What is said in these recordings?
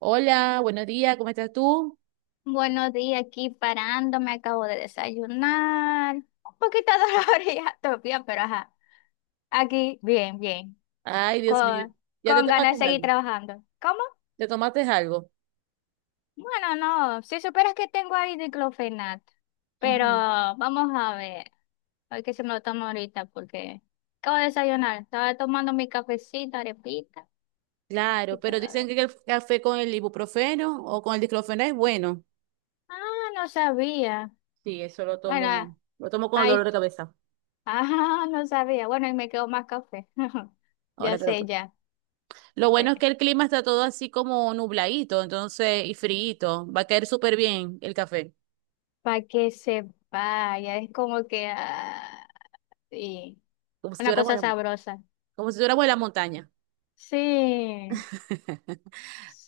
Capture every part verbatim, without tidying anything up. Hola, buenos días, ¿cómo estás tú? Buenos días, aquí parando, me acabo de desayunar. Un poquito dolorida todavía, pero ajá, aquí bien, bien, Ay, Dios mío, con, ya te con tomaste ganas de seguir algo, trabajando. ¿Cómo? te tomaste algo. Bueno, no, si supieras que tengo ahí diclofenato, pero Ujú. vamos a ver, a ver qué se me lo tomo ahorita porque acabo de desayunar, estaba tomando mi cafecito, arepita Claro, y pero dicen todavía. que el café con el ibuprofeno o con el diclofenac es bueno. Ah, no sabía. Sí, eso lo Bueno, tomo, lo tomo con el dolor ahí, de cabeza. ah, no sabía. Bueno, y me quedó más café. Ya Ahora te lo sé, tomo. ya. Lo bueno es que el clima está todo así como nubladito, entonces, y friito. Va a caer súper bien el café, Para que se vaya, es como que ah, y como si una estuviéramos cosa en la- sabrosa. como si estuviéramos en la montaña. Sí,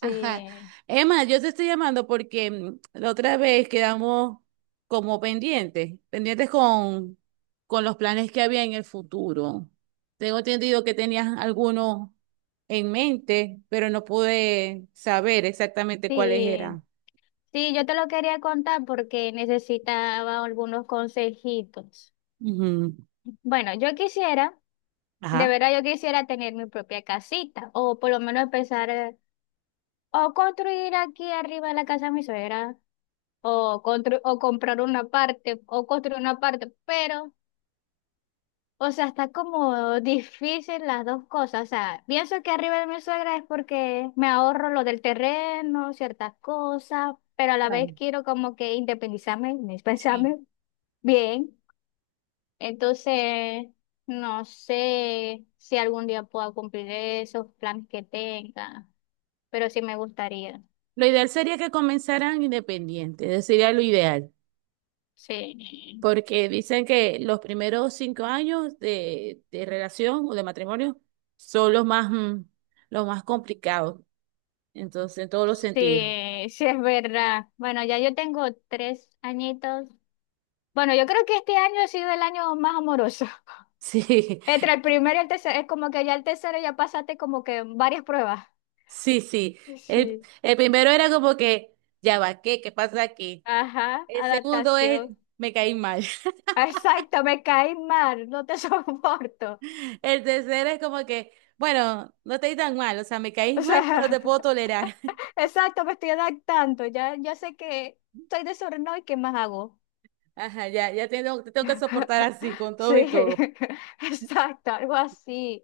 Ajá. Emma, yo te estoy llamando porque mm, la otra vez quedamos como pendientes, pendientes con, con los planes que había en el futuro. Tengo entendido que tenías algunos en mente, pero no pude saber exactamente cuáles sí, eran. sí, yo te lo quería contar porque necesitaba algunos consejitos. Ujú. Bueno, yo quisiera, de Ajá. verdad yo quisiera tener mi propia casita o por lo menos empezar eh, o construir aquí arriba la casa de mi suegra o, constru- o comprar una parte o construir una parte, pero... O sea, está como difícil las dos cosas. O sea, pienso que arriba de mi suegra es porque me ahorro lo del terreno, ciertas cosas, pero a la vez Claro, quiero como que independizarme, sí. independizarme bien. Entonces, no sé si algún día pueda cumplir esos planes que tenga, pero sí me gustaría. Lo ideal sería que comenzaran independientes, ese sería lo ideal. Sí, Porque dicen que los primeros cinco años de, de relación o de matrimonio son los más, mm, los más complicados, entonces, en todos los sentidos. sí, sí es verdad. Bueno, ya yo tengo tres añitos. Bueno, yo creo que este año ha sido el año más amoroso. Sí, Entre el primero y el tercero, es como que ya el tercero ya pasaste como que varias pruebas. sí, sí. El, Sí. el primero era como que, ya va, ¿qué? ¿Qué pasa aquí? Ajá, El segundo es, adaptación. me caí mal. Exacto, me caí mal, no te soporto. El tercero es como que, bueno, no te di tan mal, o sea, me caís O mal, sea, pero te puedo tolerar. exacto, me estoy adaptando. Ya, ya sé que soy desordenado y qué más hago. Ajá, ya, ya tengo, te tengo que soportar así, con todo Sí, y todo. exacto, algo así.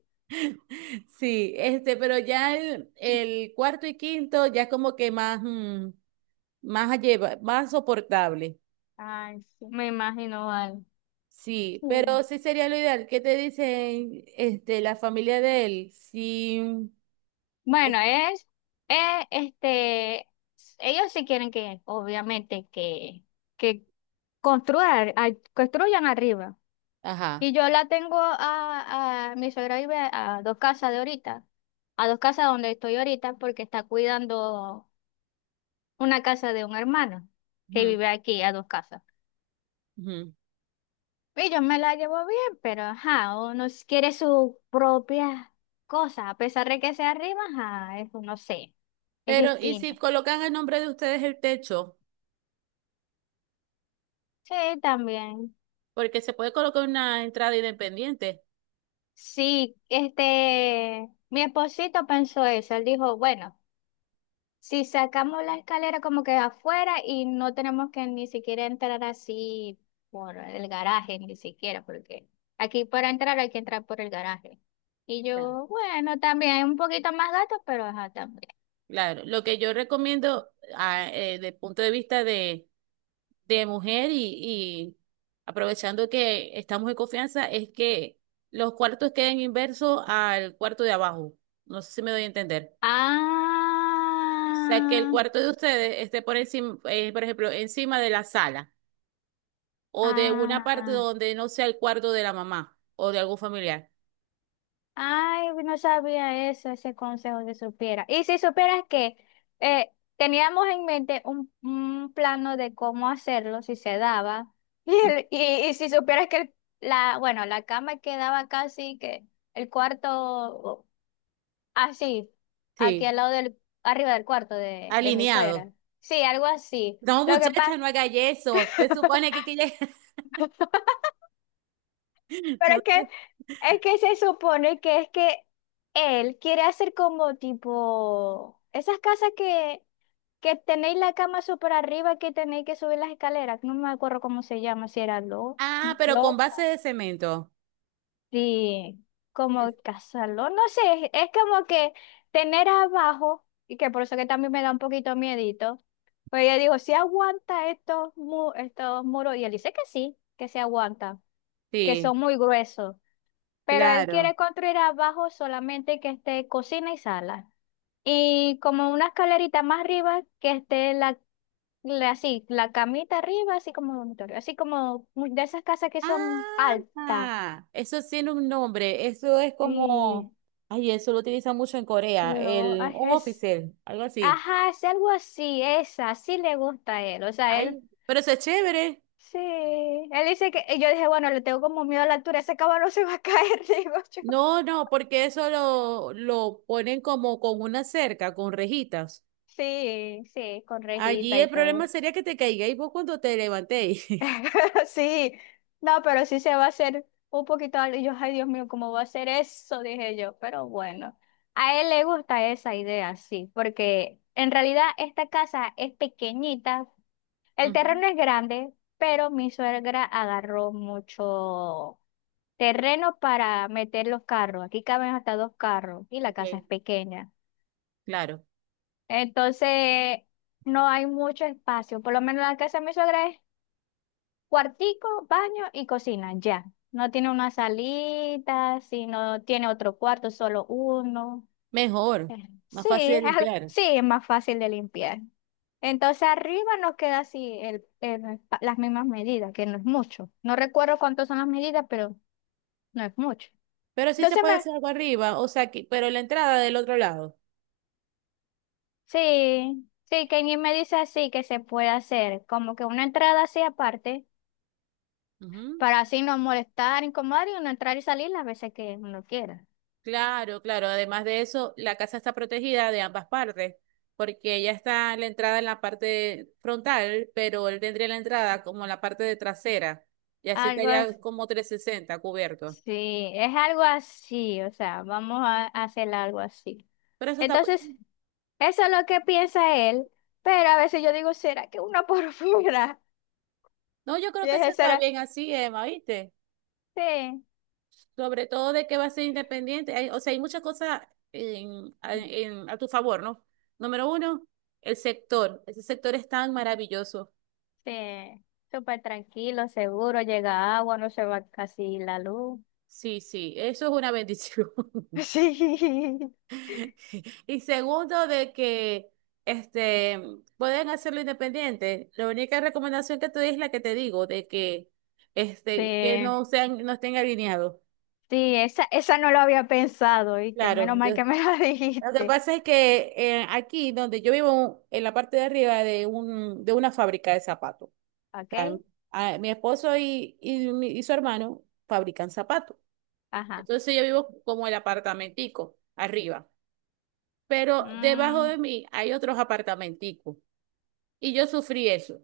Sí, este, pero ya el, el cuarto y quinto ya es como que más, mm, más a lleva- más soportable. Ay, sí. Me imagino mal. Sí, Sí. pero sí sería lo ideal. ¿Qué te dicen, este, la familia de él? Sí, es- Bueno, es, eh, este, ellos sí quieren que, obviamente, que, que Construir, a- construyan arriba. ajá. Y yo la tengo a, a mi suegra vive a dos casas de ahorita, a dos casas donde estoy ahorita, porque está cuidando una casa de un hermano que vive aquí a dos casas. Ujú, ujú. Y yo me la llevo bien, pero ajá, uno s- quiere su propia cosa, a pesar de que sea arriba, ajá, es, no sé, es Pero, ¿y si distinto. colocan el nombre de ustedes el techo? Sí, también. Porque se puede colocar una entrada independiente. Sí, este, mi esposito pensó eso, él dijo, bueno. Si sacamos la escalera como que afuera y no tenemos que ni siquiera entrar así por el garaje, ni siquiera, porque aquí para entrar hay que entrar por el garaje. Y Ya. yo, bueno, también un poquito más gato, pero ajá, también. Claro, lo que yo recomiendo desde el punto de vista de de mujer y, y aprovechando que estamos en confianza, es que los cuartos queden inversos al cuarto de abajo. No sé si me doy a entender. O sea, que el Ah, cuarto de ustedes esté por encima, eh, por ejemplo, encima de la sala o de una parte ah. donde no sea el cuarto de la mamá o de algún familiar. Ay, no sabía eso, ese consejo que supiera. Y si supieras que eh, teníamos en mente un, un plano de cómo hacerlo, si se daba. Y, el- y, y si supieras que el- la, bueno, la cama quedaba casi que el cuarto así, aquí Sí, al lado del, arriba del cuarto de, de mi alineado. suegra. Sí, algo así. No, Lo que muchachas, pasa. no haga eso. Se supone que, que ya- Pero No es que, sé. es que se supone que es que él quiere hacer como tipo esas casas que, que tenéis la cama súper arriba que tenéis que subir las escaleras. No me acuerdo cómo se llama, si era lo, Ah, pero con lo, base de cemento. sí, como Es- casarlo. No sé, es, es como que tener abajo, y que por eso que también me da un poquito miedito. Pues yo digo si aguanta estos, mu- estos muros? Y él dice que sí, que se aguanta, que Sí, son muy gruesos pero él claro. quiere construir abajo solamente que esté cocina y sala. Y como una escalerita más arriba que esté la, la- así, la camita arriba, así como dormitorio, así como mu- de esas casas que son altas. Ah, eso tiene un nombre. Eso es Y como, ay, eso lo utilizan mucho en Corea, lo el ay, un es, oficial, algo así. ajá, es algo así, esa, sí le gusta a él. O sea, él Ay, pero eso es chévere. sí, él dice que, y yo dije, bueno, le tengo como miedo a la altura, ese cabrón no se va a caer, digo yo. No, no, porque eso lo, lo ponen como con una cerca, con rejitas. Sí, sí, con Allí rejita y el todo. problema sería que te caigáis vos cuando te levantéis. Sí, no, pero sí se va a hacer un poquito algo. Y yo, ay, Dios mío, ¿cómo va a hacer eso? Dije yo, pero bueno, a él le gusta esa idea, sí, porque en realidad esta casa es pequeñita, el Ujú, terreno es grande, pero mi suegra agarró mucho terreno para meter los carros. Aquí caben hasta dos carros y la ok, casa es pequeña. claro. Entonces, no hay mucho espacio, por lo menos la casa de mi suegra es Cuartico, baño y cocina, ya. No tiene una salita, si no tiene otro cuarto, solo uno. Mejor, Eh, más Sí, fácil de es al- limpiar. sí, es más fácil de limpiar. Entonces arriba nos queda así el, el pa- las mismas medidas, que no es mucho. No recuerdo cuántas son las medidas, pero no es mucho. Pero sí se Entonces puede me, hacer algo arriba, o sea, que- pero la entrada del otro lado. sí, sí, Kenny me dice así que se puede hacer, como que una entrada así aparte, para así no molestar, incomodar y uno entrar y salir las veces que uno quiera. Claro, claro. Además de eso, la casa está protegida de ambas partes, porque ella está la entrada en la parte frontal, pero él tendría la entrada como la parte de trasera, y así Algo así. estaría como trescientos sesenta cubierto. Sí, es algo así, o sea, vamos a hacer algo así. Pero eso está muy Entonces, bien. eso es lo que piensa él, pero a veces yo digo, ¿será que una por fuera? No, yo Y creo que eso dije, está ¿será? bien así, Emma, ¿viste? Sí, Sobre todo de que va a ser independiente. Hay- o sea, hay muchas cosas en- a en- a tu favor, ¿no? Número uno, el sector. Ese sector es tan maravilloso. sí, súper tranquilo, seguro, llega agua, no se va casi la luz. Sí, sí, eso es una bendición. Sí, Y segundo, de que este, pueden hacerlo independiente. La única recomendación que te doy es la que te digo, de que, este, que sí, no sean, no estén alineados. sí, esa, esa no lo había pensado, ¿viste? Claro, Menos mal yo- que me la lo que dijiste, pasa es que eh, aquí donde yo vivo, en la parte de arriba de un, de una fábrica de zapatos, tan- ¿ok? ah, mi esposo y, y, mi- y su hermano fabrican zapatos. Ajá, Entonces yo vivo como el apartamentico, arriba. Pero debajo de mm, mí hay otros apartamenticos. Y yo sufrí eso.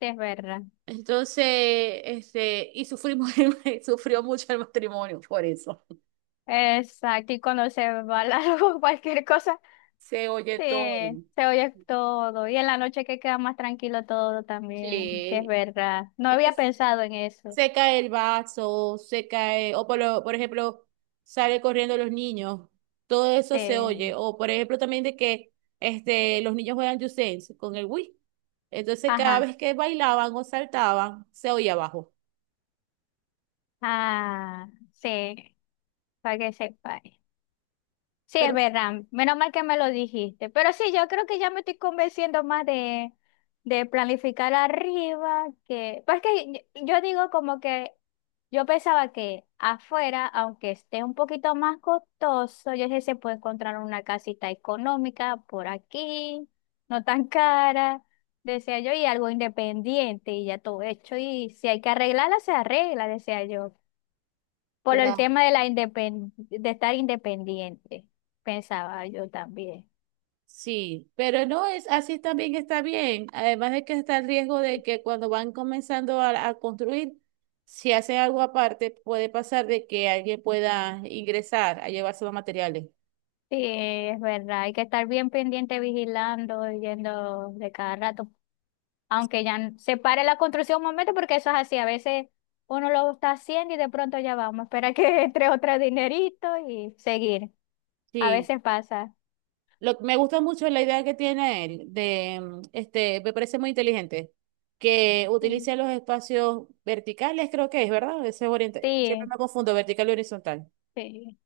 sí, es verdad. Entonces, este, y sufrimos, sufrió mucho el matrimonio por eso. Exacto, y cuando se va la luz, cualquier cosa. Se oye Sí, todo. se oye todo. Y en la noche que queda más tranquilo todo también. Sí, es Sí. verdad. No había Entonces, pensado en eso. se cae el vaso, se cae, o por, lo- por ejemplo, sale corriendo los niños. Todo eso se Sí. oye. O por ejemplo, también de que este, los niños juegan Just Dance con el Wii. Entonces, cada Ajá. vez que bailaban o saltaban, se oía abajo. Ah, sí. Para que sepa. Sí, Pero, es verdad. Menos mal que me lo dijiste. Pero sí, yo creo que ya me estoy convenciendo más de, de planificar arriba que... Pues que yo yo digo como que yo pensaba que afuera, aunque esté un poquito más costoso, yo dije, se puede encontrar una casita económica por aquí, no tan cara, decía yo, y algo independiente y ya todo hecho. Y si hay que arreglarla, se arregla, decía yo. Por el tema de la independ- de estar independiente, pensaba yo también. sí, pero no es así también está bien. Además de que está el riesgo de que cuando van comenzando a, a construir, si hacen algo aparte, puede pasar de que alguien pueda ingresar a llevarse los materiales. Sí, es verdad, hay que estar bien pendiente, vigilando, yendo de cada rato, aunque ya n- se pare la construcción un momento, porque eso es así, a veces uno lo está haciendo y de pronto ya vamos, espera que entre otro dinerito y seguir. A Sí, veces pasa. lo, me gusta mucho la idea que tiene él de, mm, este, me parece muy inteligente que Mm. utilice los espacios verticales, creo que es, ¿verdad? Ese es orienta- Siempre Sí, me confundo vertical y horizontal. sí.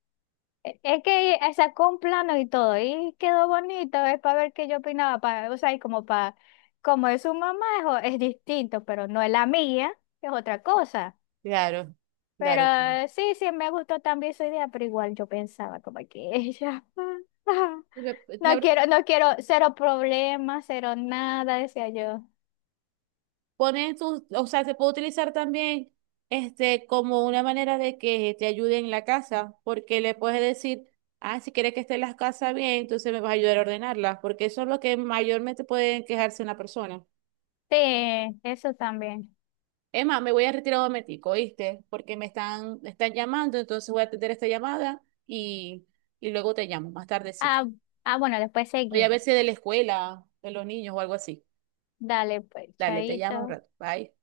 E- Es que eh, sacó un plano y todo, y quedó bonito, es para ver qué yo opinaba, para, o sea, y como para, como es su mamá, es, o- es distinto, pero no es la mía, es otra cosa. Claro, Pero claro. eh, sí, sí, me gustó también su idea, pero igual yo pensaba como que ella, Sí, Me, me no quiero, no quiero, cero problemas, cero nada, decía yo. pones tus, o sea, se puede utilizar también este como una manera de que te ayude en la casa, porque le puedes decir, ah, si quieres que esté las casas bien, entonces me vas a ayudar a ordenarlas, porque eso es lo que mayormente puede quejarse una persona. Sí, eso también. Emma, me voy a retirar un momentico, ¿oíste? Porque me están, me están llamando, entonces voy a atender esta llamada y, y luego te llamo, más tardecita. Ah, ah, bueno, después Voy a ver si es seguimos. de la escuela, de los niños o algo así. Dale, pues, Dale, te llamo un chaito. rato. Bye.